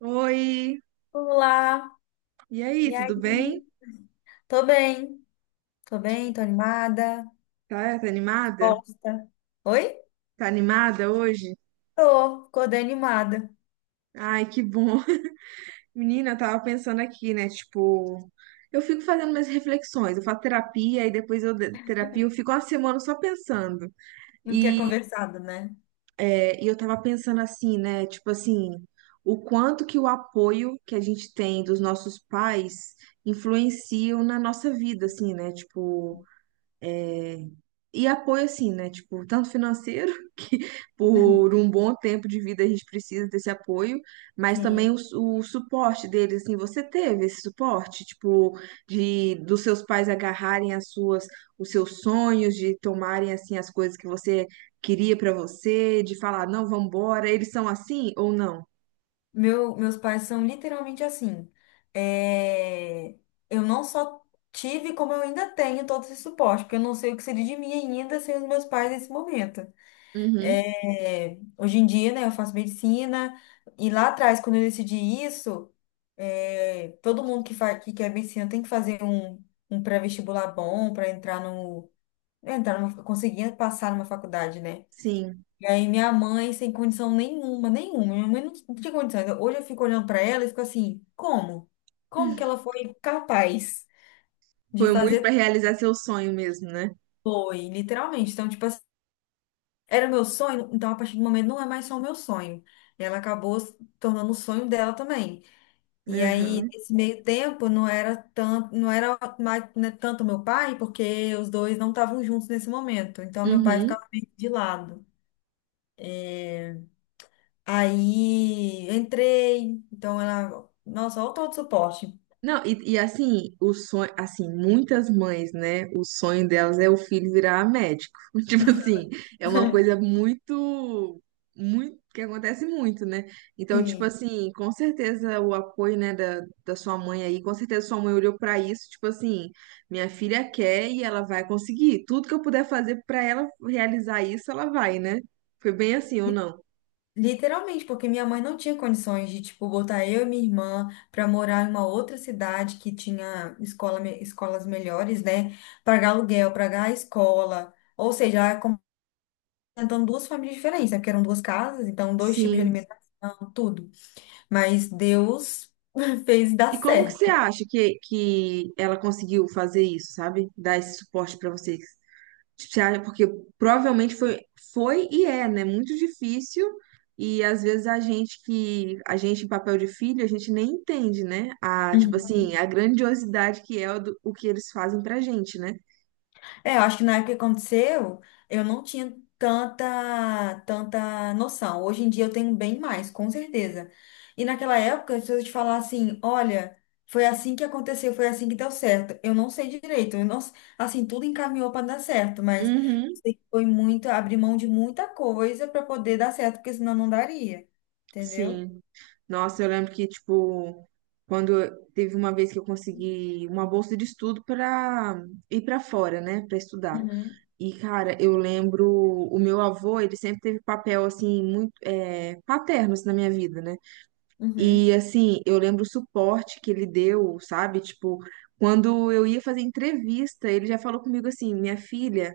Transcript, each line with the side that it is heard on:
right: Oi,
left: Olá,
right: e aí,
left: e
right: tudo bem?
left: aí? Tô bem, tô bem, tô animada.
right: Tá, tá animada?
left: Gosta? Oi?
right: Tá animada hoje?
left: Tô, acordei animada.
right: Ai, que bom. Menina, eu tava pensando aqui, né? Tipo, eu fico fazendo minhas reflexões, eu faço terapia e depois terapia, eu fico uma semana só pensando.
left: Não que é
right: E,
left: conversado, né?
right: e eu tava pensando assim, né? Tipo assim, o quanto que o apoio que a gente tem dos nossos pais influenciam na nossa vida, assim, né? Tipo, e apoio, assim, né? Tipo, tanto financeiro, que por um bom tempo de vida a gente precisa desse apoio, mas também
left: Sim.
right: o suporte deles, assim, você teve esse suporte, tipo, de dos seus pais agarrarem os seus sonhos, de tomarem, assim, as coisas que você queria pra você, de falar, não, vambora, eles são assim ou não?
left: Meus pais são literalmente assim. É, Eu não só tive, como eu ainda tenho todo esse suporte, porque eu não sei o que seria de mim ainda sem os meus pais nesse momento.
right: Uhum,
left: Hoje em dia, né, eu faço medicina, e lá atrás, quando eu decidi isso, todo mundo faz, que quer medicina tem que fazer um pré-vestibular bom para entrar no, entrar numa, conseguir passar numa faculdade, né?
right: sim.
left: E aí minha mãe, sem condição nenhuma, nenhuma, minha mãe não, não tinha condição. Hoje eu fico olhando para ela e fico assim, como? Como que ela foi capaz de
right: Foi muito
left: fazer?
right: pra realizar seu sonho mesmo, né?
left: Foi, literalmente. Então, tipo era o meu sonho, então a partir do momento não é mais só o meu sonho. Ela acabou se tornando o sonho dela também. E aí,
right: Aham.
left: nesse meio tempo, não era tanto, não era mais, né, tanto meu pai, porque os dois não estavam juntos nesse momento. Então, meu pai
right: Uhum.
left: ficava meio de lado. Aí, entrei, então ela, nossa, olha todo o suporte.
right: Não, e assim, o sonho, assim, muitas mães, né? O sonho delas é o filho virar médico. Tipo assim, é uma coisa muito, muito, que acontece muito, né? Então, tipo
left: Sim.
right: assim, com certeza o apoio, né, da sua mãe aí, com certeza sua mãe olhou pra isso, tipo assim, minha filha quer e ela vai conseguir. Tudo que eu puder fazer pra ela realizar isso, ela vai, né? Foi bem assim ou não?
left: Literalmente, porque minha mãe não tinha condições de, tipo, botar eu e minha irmã para morar em uma outra cidade que tinha escola, escolas melhores, né? Pagar aluguel, pagar a escola. Ou seja, ela complementando duas famílias diferentes, né? Porque eram duas casas, então dois tipos de
right: Sim.
left: alimentação, tudo. Mas Deus fez dar
right: E como que você
left: certo.
right: acha que ela conseguiu fazer isso, sabe? Dar esse suporte pra vocês? Tipo, porque provavelmente foi e é, né? Muito difícil. E às vezes a gente em papel de filho, a gente nem entende, né? Tipo
left: Uhum.
right: assim, a grandiosidade que é o que eles fazem pra gente, né?
left: É, eu acho que na época que aconteceu, eu não tinha tanta, tanta noção. Hoje em dia eu tenho bem mais, com certeza. E naquela época, se eu te falar assim, olha, foi assim que aconteceu, foi assim que deu certo. Eu não sei direito, eu não, assim, tudo encaminhou para dar certo, mas
right: Uhum,
left: sei que foi muito, abrir mão de muita coisa para poder dar certo, porque senão não daria, entendeu?
right: sim. Nossa, eu lembro que, tipo, teve uma vez que eu consegui uma bolsa de estudo para ir para fora, né? Para estudar.
left: Uhum,
right: E, cara, eu lembro, o meu avô, ele sempre teve papel, assim, muito paterno, assim, na minha vida, né?
left: uhum.
right: E, assim, eu lembro o suporte que ele deu, sabe? Tipo, quando eu ia fazer entrevista, ele já falou comigo assim, minha filha,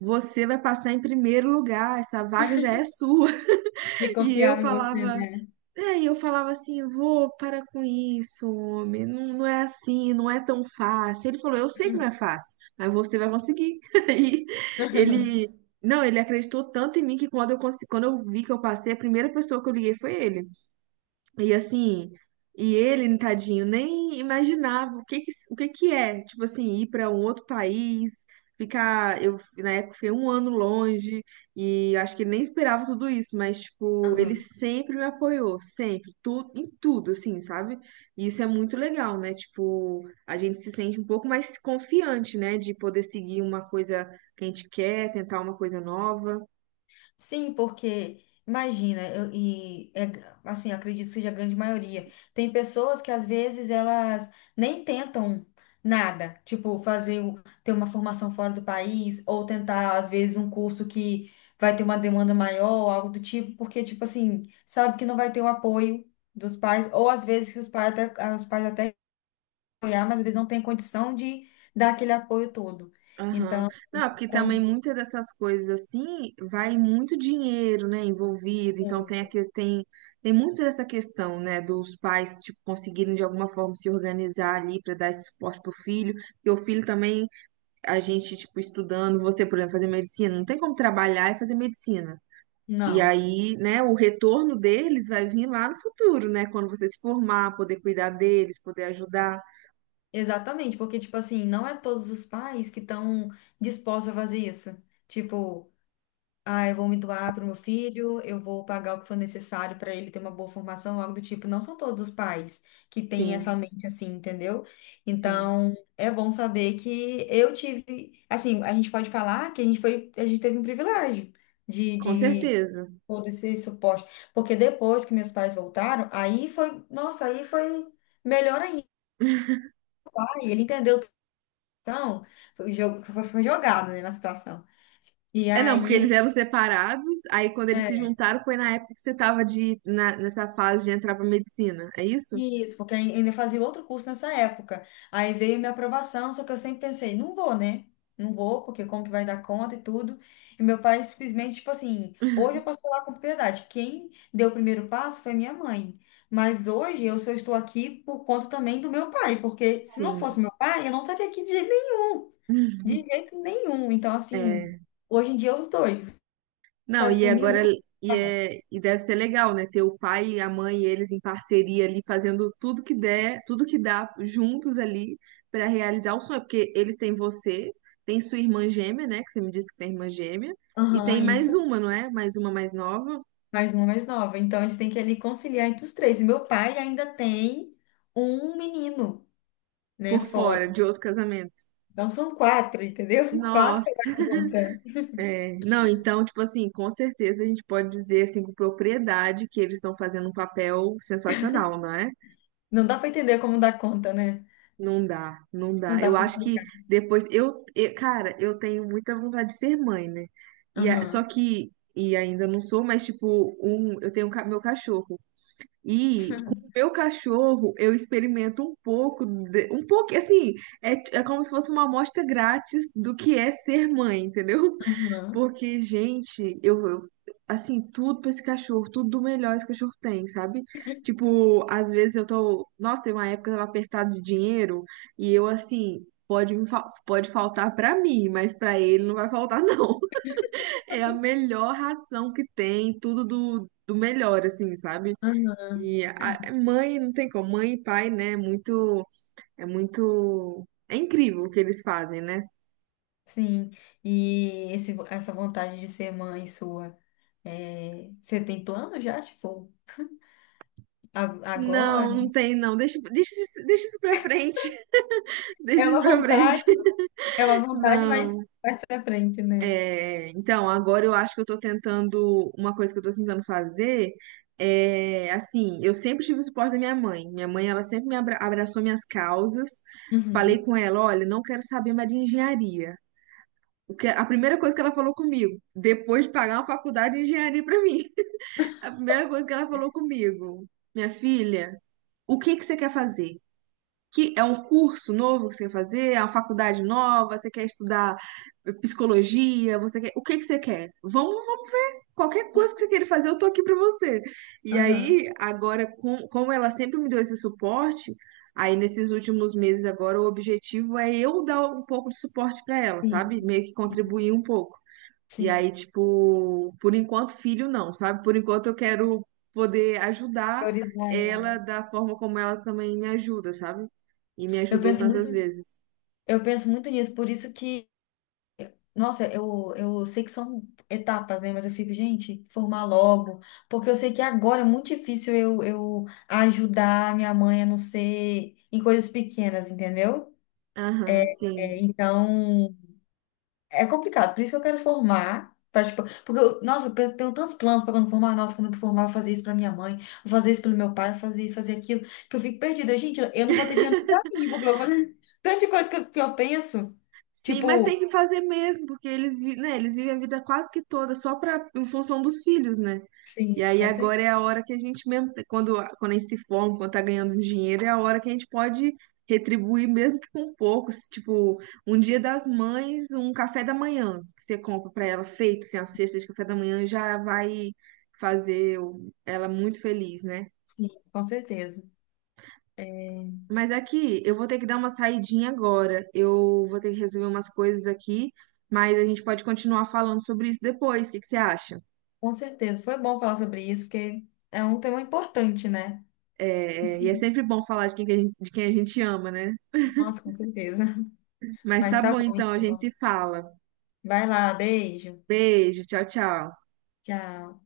right: você vai passar em primeiro lugar, essa vaga já é sua.
left: De
right: E eu
left: confiar em você,
right: falava,
left: né?
right: e eu falava assim, vô, para com isso, homem, não, não é assim, não é tão fácil. Ele falou, eu sei que não é fácil, mas você vai conseguir. Aí ele, não, ele acreditou tanto em mim que quando eu vi que eu passei, a primeira pessoa que eu liguei foi ele. E assim, e ele, tadinho, nem imaginava o que que é, tipo assim, ir para um outro país, ficar, eu na época fiquei um ano longe e acho que ele nem esperava tudo isso, mas tipo, ele
left: Uhum.
right: sempre me apoiou, sempre, tudo, em tudo, assim, sabe? E isso é muito legal, né? Tipo, a gente se sente um pouco mais confiante, né, de poder seguir uma coisa que a gente quer, tentar uma coisa nova.
left: Sim, porque imagina, e é, assim, eu acredito que seja a grande maioria. Tem pessoas que às vezes elas nem tentam nada, tipo fazer ter uma formação fora do país ou tentar às vezes um curso que vai ter uma demanda maior, algo do tipo, porque tipo assim, sabe que não vai ter o apoio dos pais ou às vezes que os pais até, ah, os pais até apoiar, mas eles não têm condição de dar aquele apoio todo.
right: Aham.
left: Então,
right: Não, porque também
left: quando,
right: muitas dessas coisas assim vai muito dinheiro, né, envolvido. Então tem aqui tem tem muito dessa questão, né, dos pais tipo conseguirem de alguma forma se organizar ali para dar esse suporte pro filho. E o filho também a gente tipo estudando, você, por exemplo, fazer medicina, não tem como trabalhar e fazer medicina. E
left: não.
right: aí, né, o retorno deles vai vir lá no futuro, né, quando você se formar, poder cuidar deles, poder ajudar.
left: Exatamente, porque, tipo assim, não é todos os pais que estão dispostos a fazer isso. Tipo, ah, eu vou me doar para o meu filho, eu vou pagar o que for necessário para ele ter uma boa formação, algo do tipo. Não são todos os pais que têm essa
right: Sim,
left: mente assim, entendeu?
right: sim,
left: Então, é bom saber que eu tive, assim, a gente pode falar que a gente foi, a gente teve um privilégio
right: com
left: de
right: certeza.
left: todo esse suporte. Porque depois que meus pais voltaram, aí foi, nossa, aí foi melhor ainda. Aí ele entendeu situação, foi, foi jogado, né, na situação. E
right: É, não, porque
left: aí
right: eles
left: ele.
right: eram separados, aí quando eles se
left: É,
right: juntaram foi na época que você tava nessa fase de entrar pra medicina, é isso?
left: isso, porque ainda fazia outro curso nessa época. Aí veio minha aprovação, só que eu sempre pensei, não vou, né? Não vou, porque como que vai dar conta e tudo. E meu pai simplesmente, tipo assim, hoje eu posso falar com propriedade. Quem deu o primeiro passo foi minha mãe. Mas hoje eu só estou aqui por conta também do meu pai, porque se não
right: Sim.
left: fosse meu pai, eu não estaria aqui de jeito nenhum. De jeito nenhum. Então, assim,
right: É.
left: hoje em dia os dois.
right: Não,
left: Faz
right: e
left: por mim, eu
right: agora
left: nunca.
right: e deve ser legal, né? Ter o pai, a mãe e eles em parceria ali, fazendo tudo que der, tudo que dá juntos ali pra realizar o sonho, porque eles têm você, tem sua irmã gêmea, né? Que você me disse que tem irmã gêmea, e
left: Aham,
right: tem mais
left: isso.
right: uma, não é? Mais uma mais nova
left: Mais uma, mais nova. Então, eles têm que ali conciliar entre os três. E meu pai ainda tem um menino, né,
right: por
left: fora.
right: fora de outro casamento.
left: Então, são quatro, entendeu? Quatro pra
right: Nossa.
left: dar conta.
right: É, não, então, tipo assim, com certeza a gente pode dizer assim com propriedade que eles estão fazendo um papel sensacional, não é?
left: Não dá pra entender como dá conta, né?
right: Não dá, não
left: Não
right: dá.
left: dá
right: Eu
left: pra
right: acho que
left: explicar.
right: depois cara, eu tenho muita vontade de ser mãe, né? E a- só
left: Aham,
right: que e ainda não sou, mas tipo, eu tenho meu cachorro. E com o meu cachorro eu experimento um pouco assim, é, é como se fosse uma amostra grátis do que é ser mãe, entendeu?
left: aham,
right: Porque, gente, assim, tudo pra esse cachorro, tudo do melhor esse cachorro tem, sabe? Tipo, às vezes eu tô. Nossa, tem uma época que eu tava apertado de dinheiro e eu, assim, pode faltar pra mim, mas pra ele não vai faltar, não. É a melhor ração que tem, tudo do melhor, assim, sabe?
left: aham.
right: E a mãe, não tem como, mãe e pai, né? É muito. É muito. É incrível o que eles fazem, né?
left: Sim. E essa vontade de ser mãe sua, é, você tem plano já? Tipo, agora?
right: Não, não tem, não. Deixa isso pra frente. Deixa
left: É
right: isso
left: uma
right: pra frente.
left: vontade, é uma vontade,
right: Não.
left: mas mais pra frente, né?
right: É, então, agora eu acho que eu tô tentando. Uma coisa que eu tô tentando fazer é assim, eu sempre tive o suporte da minha mãe. Minha mãe, ela sempre me abraçou minhas causas. Falei
left: Uhum,
right: com ela, olha, não quero saber mais de engenharia. A primeira coisa que ela falou comigo, depois de pagar uma faculdade de engenharia pra mim, a primeira coisa que ela falou comigo, minha filha, o que que você quer fazer? Que é um curso novo que você quer fazer, é uma faculdade nova, você quer estudar psicologia, você quer, o que que você quer? Vamos, vamos ver. Qualquer coisa que você queira fazer, eu tô aqui pra você. E
left: aham,
right: aí, agora, como ela sempre me deu esse suporte, aí nesses últimos meses agora o objetivo é eu dar um pouco de suporte pra ela, sabe?
left: sim.
right: Meio que contribuir um pouco. E
left: Sim,
right: aí, tipo, por enquanto, filho não, sabe? Por enquanto, eu quero poder ajudar
left: priorizar
right: ela
left: ela.
right: da forma como ela também me ajuda, sabe? E me
left: Eu
right: ajudou
left: penso muito,
right: tantas vezes.
left: eu penso muito nisso, por isso que, nossa, eu sei que são etapas, né? Mas eu fico, gente, formar logo, porque eu sei que agora é muito difícil eu ajudar minha mãe a não ser em coisas pequenas, entendeu?
right: Aham,
left: É,
right: sim.
left: então, é complicado, por isso que eu quero formar. Pra, tipo, porque, eu, nossa, tenho tantos planos para quando formar. Nossa, quando eu formar, eu vou fazer isso para minha mãe, vou fazer isso pelo meu pai, vou fazer isso, fazer aquilo, que eu fico perdida. Gente, eu não vou ter dinheiro para mim, porque eu vou fazer tanta coisa que eu penso.
right: Sim, mas tem
left: Tipo,
right: que fazer mesmo, porque eles, vi- né, eles vivem a vida quase que toda só pra, em função dos filhos, né? E
left: sim,
right: aí
left: com cer-
right: agora é a hora que a gente mesmo, quando a gente se forma, quando tá ganhando um dinheiro, é a hora que a gente pode retribuir mesmo que com pouco, se, tipo, um dia das mães, um café da manhã que você compra pra ela feito, assim, a cesta de café da manhã já vai fazer ela muito feliz, né?
left: sim, com certeza. É,
right: Mas aqui, eu vou ter que dar uma saidinha agora. Eu vou ter que resolver umas coisas aqui, mas a gente pode continuar falando sobre isso depois. O que que você acha?
left: com certeza. Foi bom falar sobre isso, porque é um tema importante, né?
right: É sempre bom falar de quem a gente ama, né?
left: Nossa, com certeza.
right: Mas
left: Mas
right: tá
left: tá
right: bom,
left: bom,
right: então, a gente
left: então.
right: se fala.
left: Vai lá, beijo.
right: Beijo, tchau, tchau.
left: Tchau.